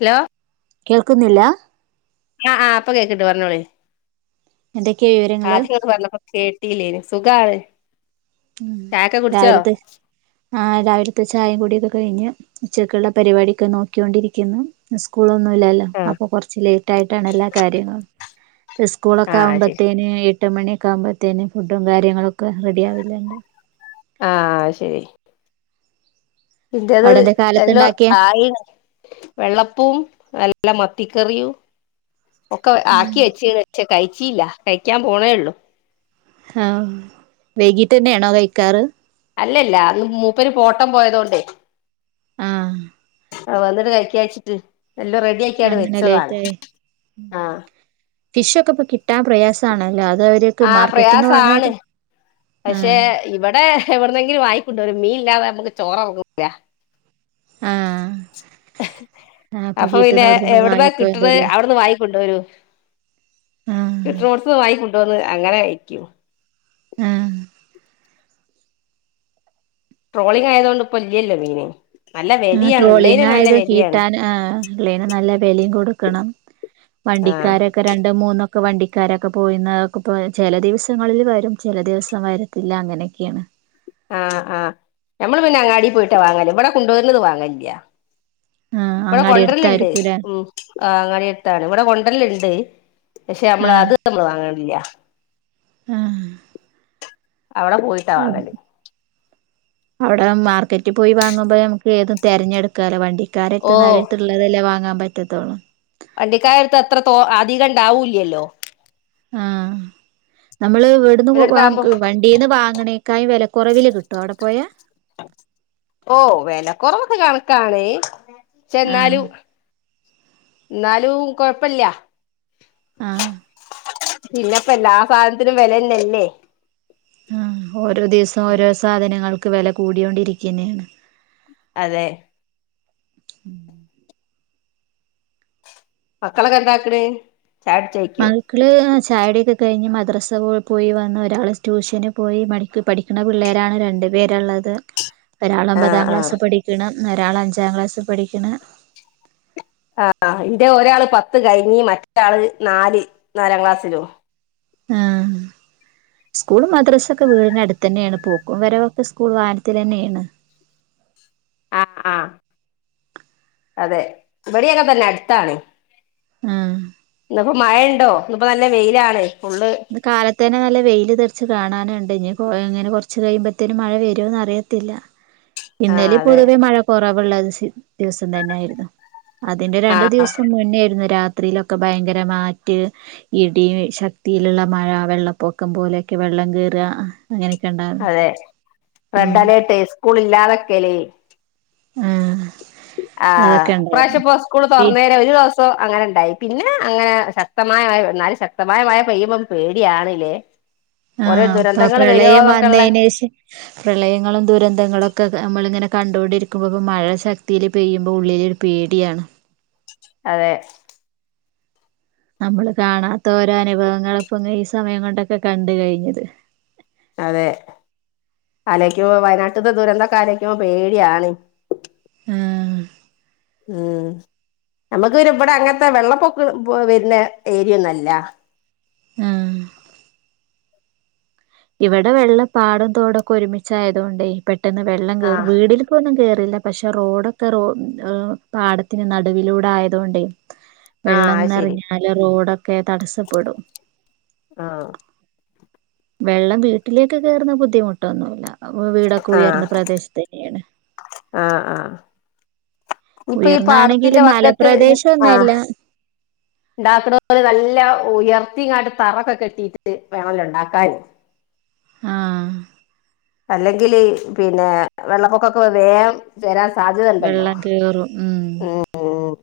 Hello. കേൾക്കുന്നില്ല ആഹ് ആഹ് ഇപ്പ കേക്ക്ൺണ്ട് പറഞ്ഞോളിം എന്തൊക്കെയാ വിവരങ്ങള് ആഹ് [unintelligible] പർഞപൊ കേട്ടിലേന് സുഖാണ് ചായക്കെ കുട്ച്ചോ രാവിലത്തെ ആഹ് രാവിലത്തെ ചായി കുടിയൊക്ക കഴിഞ്ഞു ഉച്ചക്കുള്ള പരിപാട്യൊക്ക നോക്ക്യോണ്ടിരിക്കുന്നു സ്കൂള അല്ല അല്ല ആ അപ്പ കൊറ്ച്ച് ലേറ്റായിട്ടാണ് എല്ലാ കാര്യങ്ങളും ആ സ്കൂളൊക്കെ ശരി ആവുമ്പത്തേന് എട്ട് മണിയൊക്ക ആവുമ്പഴത്തേന് ഫുഡും കാര്യങ്ങളൊക്ക റെഡി ആവലണ്ട് ആഹ് അഹ് ശരി ഇന്റത് അവിടെ എന്താ എല്ലൊം കാലത്തുണ്ടാക്കിയ ആയീണ് വെള്ളപ്പം നല്ല മത്തിക്കറിയും ഒക്കെ ആക്കി വച്ചീന് കയിച്ചീല്ല കയിക്കാൻ പോണേ ഉള്ളു ആഹ് വൈകീട്ടന്ന്യാണൊ കഴിക്കാറ് അല്ലല്ല ഇന് മൂപ്പര് ഓട്ടം പോയതോണ്ടേ ആഹ് ആഹ് വന്നിട്ട് കയിക്കാച്ചിട്ട് എല്ലൊം റെഡിയാക്കിങ്ങ്ട് അങ്ങനെ വെച്ചതാണ് ആഹ് ഫിഷൊക്കെ ഇപ്പൊ കിട്ടാൻ പ്രയാസാണല്ലോ അത് അവര്ക് ആ മാർക്കറ്റ്ന്ന് പ്രയാസാണ് വാങ്ങാതെ പക്ഷെ ആഹ് ഇവടെ എവട്ന്നെങ്കിലും വാങ്ങികുണ്ടോരും മീൻ ഇല്ലാതെ ഞമ്മക്ക് ചോററങ്ങൂല ആഹ് ആഹ് അപ്പൊ പിന്നെ കിട്ടുന്നോടത്ത്ന്ന് എവ്ട്ന്നാ കിട്ട്ണെഹ് വാങ്ങിക്കൊണ്ടല്ലേ അവ്ട്ന്ന് വാങ്ങി ക്കൊണ്ട് വരും ആഹ് കിട്ട്ണോട്ത്ത്ന്ന് വാങ്ങികൊണ്ട് വന്ന് അങ്ങനെ കഴിക്കും ആഹ് ട്രോളിങ് ആയതോണ്ട് ഇപ്പൊ ഇല്ല്യല്ലോ മീന് നല്ല ആഹ് വെലയാണ് ഉള്ളേന് ട്രോളിംഗ് നല്ല ആയത് വെലയാണ് കീട്ടാന് ആഹ് ഇള്ളേന് നല്ല വെലയും കൊടുക്കണം ആഹ് വണ്ടിക്കാരൊക്കെ രണ്ട് മൂന്നൊ ക്കെ വണ്ടിക്കാരൊക്കെ പോയിന്നതൊക്കെ ഇപ്പള് ചെല ദിവസങ്ങളില് വരും ചെല ദിവസം വരത്തില്ല അങ്ങനെക്ക്യേണ് ആഹ് ആഹ് ഞമ്മള് പിന്നെ അങ്ങാടി പോയിട്ടാ വാങ്ങല് ഇവടെ കൊണ്ടുവര്ണത് വാങ്ങലില്ല്യാ ആഹ് ഇവടെ അങ്ങാടി കൊണ്ടെര്ല്ണ്ട് അടുത്തായിരിക്കൂലേ ഉം ആഹ് അങ്ങാടി എര്ത്താണ് ഇവടെ കൊണ്ടെര്ല്ണ്ട് പക്ഷെ അമ്മള് ആഹ് അത് അമ്മള് വാങ്ങലൊന്നുംല്ല്യ ആഹ് ആഹ് അവട പോയി വേങ്ങും അവടെ മാർക്കറ്റി പോയി വാങ്ങുമ്പയ് ഞമക്ക് ഏതും തെരഞ്ഞെട് ക്കാലോ വണ്ടിക്കാരെര്ത്ത്ന്ന് ഓഹ് അവരെര്ത്ത്ള്ളതല്ലേ വാങ്ങാൻ പറ്റത്തൊള്ളൂ വണ്ടിക്കാരെട്ത്ത് അത്ര തോ അധികം ഇണ്ടാവൂല്ല്യല്ലോ ആഹ് നമ്മള് ഇവ്ട്ന്ന് പോ ഇവരടുത്താകുമ്പോ വാങ്ങിക്ക് വ ണ്ടീന്ന് വാങ്ങ്ണേക്കായും വെലക്കൊറവില് കിട്ടോ അവ്ടെ പോയാ ഓഹ് വെല കൊറവൊക്കെ കണക്കാണ് പക്ഷെ ആഹ് ന്നാലും ന്നാലും കൊഴപ്പല്ല്യ ആഹ് പിന്നെപ്പ എല്ലാ സാനത്തിനും വെലെന്നല്ലേ ആഹ് ഓരോ ദിവസം ഓരോ സാധനങ്ങൾക്ക് വെല കൂടിയോണ്ടിരിക്ക്യെന്നേണ് അതെ മക്കളൊക്കെ എന്താക്ക്ണ് ചായ കുടിച്ചോയ്ക്ക്യോ മക്കള് ചായുടിയൊക്കെ കഴിഞ്ഞ് മദ്രസെ പോയി പോയി വന്ന് ഒരാള് ട്യൂഷന് പോയി മടിക്ക് പഠി ക്ക്ണ പിള്ളേരാണ് രണ്ട് പേരാള്ളത് പ്പൊ ഒരാള് ആഹ് ഒമ്പതാം ക്ലാസ് ആഹ് പഠിക്ക്ണ് ഒരാള് അഞ്ചാം ക്ലാസ് പഠിക്ക്ണ് ആഹ് ആഹ് ഇന്റെ ഒരാള് പത്ത് കഴിഞ്ഞ് മറ്റ ആള് നാല് നാലാം ക്ലാസ്സിലു ആഹ് സ്കൂളും മദ്രസൊക്കെ വീടിനട്ത്തെന്നേണ് പോക്കും വെരവൊക്കെ സ്കൂൾ വാഹനത്തിലെന്നേണ് ആഹ് ആഹ് അതെ ഇവടിം അങ്ങൻതന്നെ അട്ത്താണ് ആഹ് ഇന്ന് ഇപ്പൊ മഴ ഇണ്ടോ ഇന്ന് ഇപ്പ നല്ല വെയ്ലാണ് ഫുള്ള് ഇന്ന് കാലത്തേനെ നല്ല വെയ്ല് തെർച്ച് കാണാന് ഇണ്ട് ഇഞ്ഇപ്പൊ എങ്ങനെ കൊർച്ച് കയ്യുമ്പത്തേനും മഴ വെരോന്ന് അറിയത്തില്ല ആഹ് ഇന്നലി അതെ പൊതുവേ മഴ കൊറവ്ള്ള ദിസി ദിവസം തന്നെ ആയിര്ന്നു അതിന്റെ രണ്ടു ആഹ് ദിവസം മുന്നെ ആയിരുന്നു രാത്രിയിലൊക്കെ ഭയങ്കര മാറ്റ് ഇടി ശക്തിയില്ള്ള മഴ വെള്ളപ്പൊക്കം പോലെ ഒക്കെ വെള്ളം കേറാ അങ്ങനെക്കെ ഇണ്ടാ അതെ റെഡ് അലേർട്ട് സ്കൂള് ഇല്ലാതെക്കല് ആഹ് ആഹ് അതൊക്കെ ഈ പ്രാവശ്യം ഉണ്ടായിരുന്നു ഇപ്പൊ സ്കൂള് പി തൊറന്നേരെ ഒരു ദിവസ സം അങ്ങനെ ഇ ണ്ടായി പിന്നെ അങ്ങനെ ശക്തമായ മഴ എന്നാലും ശക്തമായ മഴ പെയ്യുമ്പംമ്മ് പേടിയാണ്ല്ലേ ഓരോ ആഹ് ഇപ്പ ദുരന്തങ്ങൾ പ്രളയം വരുവോന്നൊക്കെ ഉള്ളെ വന്നയിനേശ പ്രളയങ്ങളും ദുരന്തങ്ങളും ഒക്കെ നമ്മള് ഇങ്ങനെ കണ്ട് കൊണ്ട് ഇണ്ടിരിക്കുമ്പോ ഇപ്പോ മഴ ശ ത്തീല് പെയ്യുമ്പോ ഉള്ളിലൊരു പേടിയാണ് അതെ നമ്മള് കാണാത്ത ഓരോ അനുഭവങ്ങൾ ഇപ്പ ഈ സമയം കൊണ്ട് ഒക്കെ കണ്ട് കഴിഞ്ഞത് അതെ അലക്കുമ്പ വയനാട്ടത്തെ ദുരന്തം ഒക്കെ ആലോയിക്കുമ്പ പേടിയാണ് ആഹ് ഉം നമ്മക്ക് ഇവിടെ അങ്ങൻത്തെ വെള്ളപ്പൊക്കം വെരുന്ന ഏരിയ ഒന്നും അല്ല ആഹ് ഇവടെ വെള്ളം പാടം തോട് ഒക്കെ ഒരുമിച്ച് ആയതോണ്ടേ പെട്ടെന്ന് വെള്ളം കേറും ആഹ് വീടില് ഇപ്പോ ഒന്നും കേറില്ല പക്ഷേ റോഡ് ഒക്കെ റോ പാടത്തിന് നടുവിലൂടെ ആയതോണ്ടേ ആഹ് വെള്ളം അത് ശരി നെറഞ്ഞാല് റോഡ് ഒക്കെ തടസ്സപ്പെടും ആഹ് വെള്ളം വീട്ടിലേക്ക് കേറുന്ന ബുദ്ധിമുട്ട് ഒന്നും ഇല്ല വീട് ഒക്കെ ആഹ് ഉയർന്ന പ്രദേശത്തന്നെ ഏണ് ആഹ് ആഹ് ഇപ്പൊ ഈ പാടത്തിന്റെ ഉയർന്നാണെങ്കിലും വക്കത്ത് മലപ്രദേശം ഒന്നും അല്ല ണ്ടാക്ണോല് നല്ല ഉയർത്തിങ്ങാട്ട് തറക്കെ കേട്ടിയിട്ട് വേണോല്ലോ ഒണ്ടാക്കാൻ ആഹ് അല്ലെങ്കില് പിന്നെ വെള്ളപ്പൊക്കം ഒക്കെ വന്ന് വേം വെരാൻ സാധ്യതണ്ടല്ലോ വെള്ളം കേറും ഉം ഉം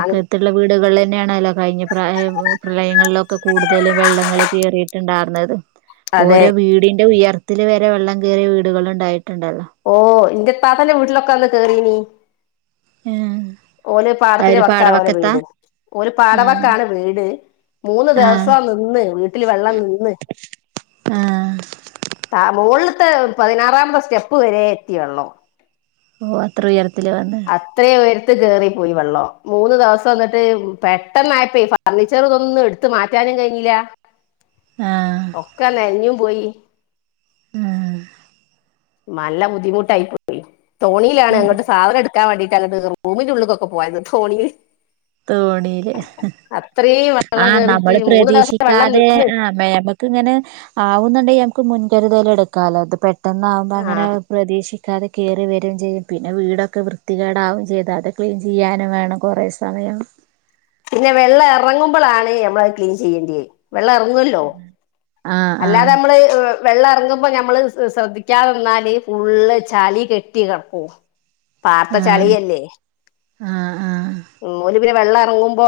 അഹ് ത്തിള്ള വീടുകളെന്നേണല്ലോ കഴിഞ്ഞ പ്ര പ്രളയങ്ങളില് ഒക്കെ കൂടുതല് വെള്ളങ്ങള് കേറിയിട്ട് ണ്ടാർന്നത് അതെ ഓരോ വീടിന്റെ ഉയർത്തില് വരെ വെള്ളം കേറിയ വീടുകള് ണ്ടായിട്ട്ണ്ടല്ലോ ഓഹ് ഇന്റെ ഇത്താത്താന്റെ വീട്ടിലൊക്കെ അന്ന് കേറിനി ഏഹ് ഓല് പാടത്തിന്റെ വക്കാണ് ഓല് വീട് ഓല് ആഹ് പാടവക്കാണ് വീട് മൂന്ന് ആഹ് ദെവസം നിന്ന് വീട്ടില് വെള്ളം നിന്ന് ആഹ് ത മൊളിലത്തെ പതിനാറാമത്തെ സ്റ്റെപ്പ് വരെ എത്തി വെള്ളോ ഓഹ് അത്ര ഉയരത്തില് വന്ന് അത്ര ഉയരത്തി കേറി പോയി വെള്ളം മൂന്ന് ദെവസം ന്നട്ട് പെട്ടെന്ന് ആയപ്പേ ഫർണിച്ചർ ഇത് ഒന്നും എടുത്ത് മാറ്റാനും കഴിഞ്ഞില്ല ആഹ് ഒക്കെ നെനഞ്ഞും പോയി ആഹ് മല്ല ബുദ്ധിമുട്ട് ആയിപ്പോയി തോണിലാണ് അങ്ങോട്ട് സാധനം എടു നിക്കാവേണ്ടിട്ട് അങ്ങട്ട് റൂമിന്റെ ഉള്ള്ക്കൊക്കെ പോയത് തോണിയില് തോണിയില് അത്രയും വെള്ളം ആഹ് കേറിയിട്ട് നമ്മള് മൂന്ന് ദിവസം വെള്ളം പ്രതീക്ഷിക്കാതെ നിന്ന് ആഹ് മേമ ക് ഇങ്ങനെ ആവുന്നുണ്ടെങ്കി ഞമുക്ക് മുൻകരുതല് എടുക്കാല്ലോ അത് പെട്ടെന്ന് ആവുമ്പോ ആ അങ്ങനെ പ്രതീക്ഷിക്കാതെ കേറി വെരും ചെയ്യും പിന്നെ വീടൊക്കെ വൃത്തികേടാവും ചെയ്താ അതെ ക്ലീൻ ചെയ്യാനും വേണം കൊറേ സ സമയം പിന്നെ വെള്ളം എറങ്ങുമ്പളാണ് ഞമ്മളത് ക്ലീൻ ചെയ്യേണ്ട്യേ വെള്ളം എർങ്ങോല്ലോ ആഹ് അല്ലാതെ ആഹ് നമ്മള് വെള്ളർങ്ങുമ്പോ ഞമ്മള് ശ്രദ്ധിക്കാതെന്നാല് ഫുള്ള് ചളി കെട്ടി കെടക്കും പാട്ത്ത ആഹ് ചളിയല്ലേ ആഹ് ആഹ് ഓല് പിന്നെ വെള്ളം എറങ്ങുമ്പോ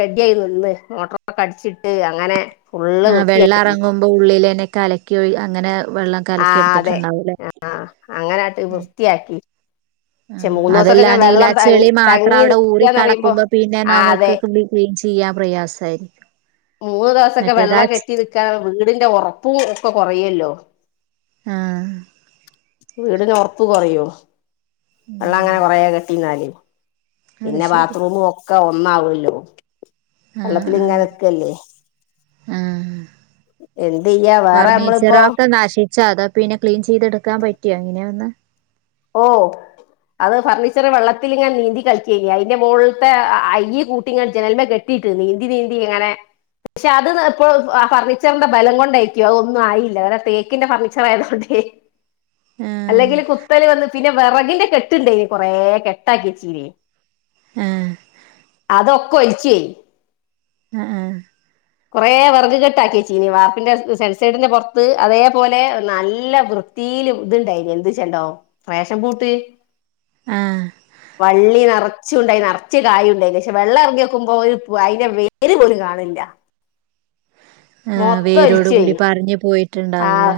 റെഡി ആയിന്ന് മോട്ടോറൊക്കെ അടിച്ചിട്ട് അങ്ങനെ ഫുള്ള് ആഹ് വെള്ളം വൃത്തിയാക്കി എറങ്ങുമ്പോ ഉള്ളിലന്നെ കലക്കിഒഴി അങ്ങനെ വെള്ളം കലക്കി ആഹ് അതെ എടുത്തിട്ടുണ്ടാവൂല്ലേ ആഹ് ആഹ് അങ്ങനാട്ട് വൃത്തിയാക്കി. പക്ഷെ മൂന്ന് ദിവസൊക്കെ ഇങ്ങനെ അതെല്ലാതേലെ വെള്ളം തങ്ങി ചെളി മാത്രം തങ്ങി അവടെ ഊറി നിക്കാന്ന് പറയുമ്പോ കെടക്കുമ്പോ പിന്നെ ആ നമ്മൾക്ക് അതെ [unintelligible] ക്ളീൻ ചെയ്യാൻ പ്രയാസായിരിക്കും. മൂന്ന് ദിവസൊക്കെ മറ്റേതാ വെള്ളം കെട്ടി നിക്കാൻ വീടിന്റെ ഒറപ്പും ഒക്കെ കൊറയല്ലോ. ആഹ് വീടിന് ഒർപ്പ് കൊറയോ വെള്ളം അങ്ങനെ ഉം കൊറേ കെട്ടിന്നാല്? അത് പിന്നെ ശരി ബാത്റൂമും ഒക്കെ ഒന്നാവല്ലോ ആ ആ വെള്ളത്തിങ്ങനെ നിക്കല്ലേ. ആ എന്തെയ്യ വേറെ നമ്മളിപ്പോ ചാത പിന്നെ ക്ലീൻ ചെയ്തെടുക്കാൻ പറ്റ്യോ അങ്ങനെ ഒന്ന് ഓഹ്. അത് ഫർണീച്ചർ വെള്ളത്തില് ഇങ്ങനെ നീന്തി കളിക്കേനി അയ്ന്റെ മോൾത്തെ അയ്യ് കൂട്ടിങ്ങനെ ജനൽമ്മെ കെ ട്ടീട്ട് നീന്തി നീന്തി ഇങ്ങനെ പക്ഷെ അത് ഇപ്പോ ആഹ് ഫർണിച്ചർന്റെ ബലം കൊണ്ടേയിക്ക്യും അതൊന്നും ആയില്ല തേക്കിന്റെ ഫർണീച്ചർ ആയത് കൊണ്ടേ ആ അല്ലെങ്കില് കുത്തല് വന്ന് പിന്നെ വെറകിന്റെ കെട്ട്ണ്ടേനി കൊറേ കെട്ടാക്കിച്ചീനി. ആ അതൊക്കെ ഒൽച്ചെ ആഹ് ആഹ്. കൊറേ വെർക് കെട്ടാക്കെച്ചീനി വാർപ്പിന്റെ സെൻസയ്ഡിന്റെ പൊർത്ത് അതേപോലെ നല്ല വൃ ത്തീല് ഇത് ഇണ്ടായിനി എന്ത്‌ച്ചണ്ടോ റേഷൻ പൂട്ട്? ആഹ് വള്ളി നർച്ചുണ്ടായ് നർച്ച് കായുംണ്ടേനി പക്ഷെ വെള്ളം എറങ്ങ്യോക്കുമ്പോ ഒരു അയ്ന്റെ വേ ര് പോലും കാണില്ല. ആ വേരോട് മൊത്തൊൽച്ചോയി കൂടി പറഞ്ഞു ആഹ്. പോയിട്ടുണ്ടാവൂല്ലേ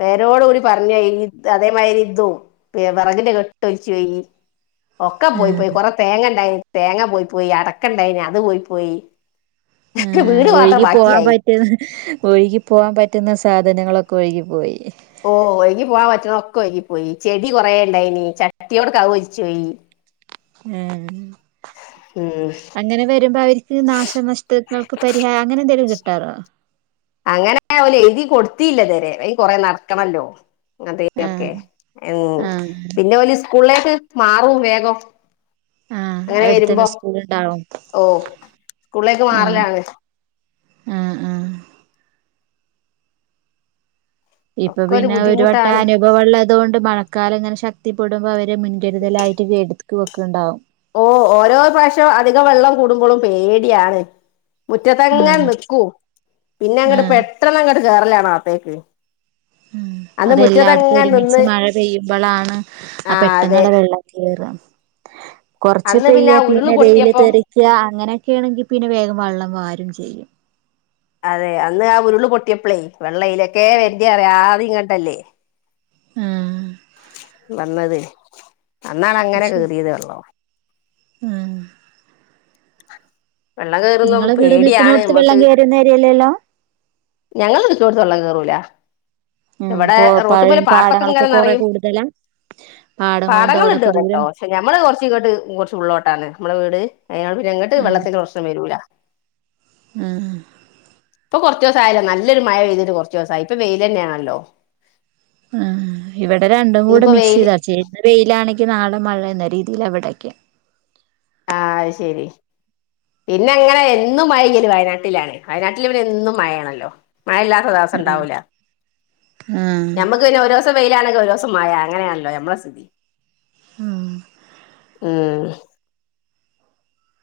വേരോട് കൂടി പറഞ്ഞോയി അതേമാരിതും. ഏഹ് വെറകിന്റെ കെട്ട് ഒൽച്ചോയി. ഒക്കെ ആ പോയ് പോയ് കൊറെ തേങ്ങ ഇണ്ടായ്നി തേങ്ങ പോയ് പോയ് അടക്ക ഇണ്ടായ്നി അത് പോയ് പോയി. ആ ക്ക് വീട് മാത്രം ഒഴുകി പോവാൻ ബാക്കിയായി. ഒഴുകി പോവാൻ പറ്റുന്ന സാധനങ്ങളൊക്കെ ഒഴുകി പോയി. ഓഹ് ഒയ്കി പോവാൻ പറ്റ്ണൊക്കെ ഒയ്കി പോയി ചെടി കൊറേണ്ടായിനി ചട്ടിയോട്ക്കെ അത് ഒലിച്ചു പോയി. ഉം ഉം ഇങ്ങനെ വരുമ്പോ അവര്ക്ക് നാശനഷ്ടങ്ങൾക്ക് പരിഹാ അങ്ങനെ എന്തെങ്കിലും കിട്ടാറോ അങ്ങനെ ഓല് എയ്തി കൊടുത്തില്ല ഇതവരെ അയ്ന് കൊറേ നടക്കണല്ലോ ആ അതെയൊക്കെ ഉം ആ പിന്നെ ഓല് സ്കൂൾലേക്ക് മാറും വേഗം. ആ ഇങ്ങനെ അടുത്തന്നെ വരുമ്പോ സ്കൂൾ ഉണ്ടാവും ഓഹ് സ്കൂളേക്ക് ആ മാറലാണ്. ആ ആ ഇപ്പൊ ഒക്കെ പിന്നെ ഒരു വട്ടം ബുദ്ധിമുട്ടാണ് അനുഭവള്ളതോണ്ട് മ ക്കാല ഇങ്ങനെ ശക്തിപ്പെടുമ്പോ അവര് മുൻകരുതലായിട്ട് എട്ത്ത് വെക്ക്ണ്ടാവും. ഓഹ് ഓരോ പ്രാവശ്യോം അധികം വെള്ളം കൂടുമ്പളും പേടിയാണ്. മുറ്റത്തങ്ങനെ ആഹ് നിക്കും പിന്നെ അങ്ങട് ആഹ് പെട്ടന്ന് അങ്ങട് കേറലാണ് ആത്തേക്ക്. അതെല്ലാട്ത്തും ഒരുമിച്ച് മഴ പെയ്യുമ്പളാണ് ആ ആഹ് അതെ പെട്ടെന്നങ്ങട്‌ വെള്ളം കേറ കൊർച്ച് അന്ന് പെയ്യ ആ ഉരുള് പിന്നെ വെയില് പൊട്ടിയപ്പം തെറി ക്ക്യാ അങ്ങനൊക്കെണെങ്കി പിന്നെ വേഗം വള്ളം വാരും ചെയ്യും. അതെ അന്ന് ആ ഉരുള് പൊട്ട്യപ്ലേ വെള്ളയ്ലൊക്കെ വരണ്ടേ അറിയാ ആദ്യം ഇങ്ങട്ടല്ലേ. ആഹ്. വന്നത് അന്നാണ് അത് അങ്ങനെ ശരി കേറ്യത് വെള്ളം. ആഹ് വെള്ളം കയറുന്ന നിങ്ങള് വീട് പേടിയാണ് നിക്കണോടത്ത് നമ്മക്ക് വെള്ളം കേറുന്ന ഏരിയല്ലല്ലോ ഞങ്ങള ചുറ്റോട്ത്ത് വെള്ളം കേറൂല ഉം ഇവടെ പോ പഴയ റോട്ടുമ്മല് പാടത്തൊക്കെ പാടങ്ങളൊക്കെ ഇങ്ങനെ കൊറെ നറയും കൂടുതലാ പാടങ്ങളും പാടങ്ങൾ ഇണ്ട് തോടൊക്കെ ദൂരെ ഇവടെട്ടോ പക്ഷെ ഞമ്മള് കൊറച്ച് ഇങ്ങട്ട് കൊറച്ച് ഉള്ളോട്ടാണ് നമ്മളെ വീട് അതോണ്ട് പിന്നെ ഇങ്ങട്ട് വെള്ളത്തിൻ്റെ പ്രശ്നം വരൂല ഉം ഇപ്പ കൊറച്ച് ദിവസായല്ലോ നല്ലൊരു മഴ പെയ്തിട്ട് കൊറച്ച് ദിവസായി ഇപ്പ വെയിലന്നെണല്ലോ ആഹ് ഇവടെ രണ്ടും കൂടെ ഇന്നിപ്പോ മിക്സ് വെയില് ചെയ്താ ചേർന്ന് വെയിലാണെങ്കിൽ നാളെ മഴ എന്ന രീതിയിലാ ഇവടൊക്കെ ആഹ് അത് ശരി പിന്നെ ഇങ്ങനെ എന്നും മഴപെയ്യല് വയനാട്ടിലാണ് വയനാട്ടില് പിന്നെ എന്നും മഴയാണല്ലോ മഴയില്ലാത്ത ദിവസം ആഹ് ഉണ്ടാവൂല ആഹ് നമ്മക്ക് പിന്നെ ഓരോ ത്ത് വെയിലാണെങ്കിൽ ഒരുദിവസം മഴ അങ്ങനേണല്ലോ ഞമ്മളെ സ്ഥിതി ആഹ് ഉം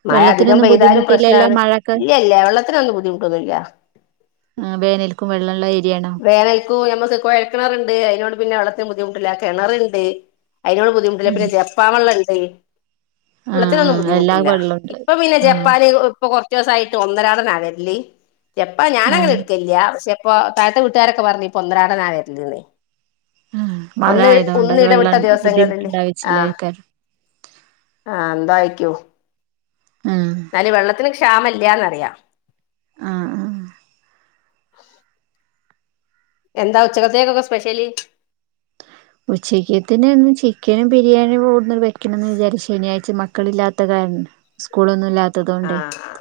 മഴ അധികം വെള്ളത്തിനൊന്നും പെയ്താലും ബുദ്ധിമുട്ടില്ലല്ലോ പ്രശ്നമാണ് മഴൊക്കെ ഇല്ല്യല്ല വെള്ളത്തിനൊന്നും ബുദ്ധിമുട്ടൊന്നുല്ല്യാ വേനൽക്കും വെള്ളള്ള ഏരിയേണ് വേനൽക്കു ഞമ്മ്ക്ക് കുഴൽ ക്കിണറ്ണ്ട് അതിനോട് പിന്നെ വള്ളത്തിനും ബുദ്ധിമുട്ടില്ല കിണറ്ണ്ട് അതിനോട് ബു ദ്ധിമുട്ടില്ല ഉം പിന്നെ ജപ്പാംവെള്ളണ്ട് ആഹ് വെള്ളത്തിനൊന്നും ആഹ് എല്ലാ ബുദ്ധിമുട്ടില്ല വെള്ളണ്ട് ഇപ്പൊ പിന്നെ ആഹ് ജപ്പാന് ഇപ്പൊ കൊറ ച്ചോസായിട്ട് ഒന്നരാടനാ വെര്ല് ജപ്പാ ഞാനങ്ങനെ ആഹ് ഇട്ക്കലില്യാ പക്ഷെ പ്പോ താഴത്തെ വീട്ടാരൊക്കെ പറഞ്ഞ് പ്പൊന്നരാടനാ വര്ല്ന്ന് ആഹ് മഴ ഒന്ന് ആയതുകൊണ്ട് ഒന്ന് ഇടവിട്ട വെള്ളം ദിവസങ്ങളില് ആഹ് ബുദ്ധിമുട്ടുണ്ടാവിച്ചില്ലായിരിക്കാരം ആഹ് ന്തായ്ക്കോ ഉം ന്നാല് വെള്ളത്തിന് ക്ഷാമല്ലാന്നറിയാ ആഹ് ആഹ് എന്താ ഉച്ചക്കത്തേക്കൊക്കെ സ്പെഷല് ഉച്ചക്കത്തേന് ഇന്ന് ചിക്കനും ബിരിയാണിയും കൊട്ന്ന് വെക്കണന്ന് വിചാരിച്ചീനി ശനിയാഴ്ച്ച മക്കളില്ലാത്ത കാരണം സ്കൂളൊന്നുല്ലാ ത്തതോണ്ടെയ് ആഹ്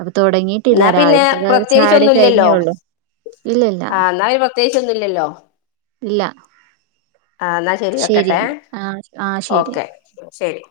അപ്പൊ തൊടങ്ങീട്ടില്ല എന്നാ പിന്നെ രാവിൽത്തക്കെ ചായുടി പ്രത്യേകിച്ചൊന്നുല്ലല്ലോ കഴിഞ്ഞേയൊള്ളു ഇല്ലല്ല ആഹ് എന്നാ പിന്നെ പ്രത്യേകിച്ചൊന്നുല്ലല്ലോ ഇല്ല ആഹ് ന്നാ ശരി വക്കട്ടെ ശരിയെന്നാ ആ ആ ശരി ഓക്കെ ശരി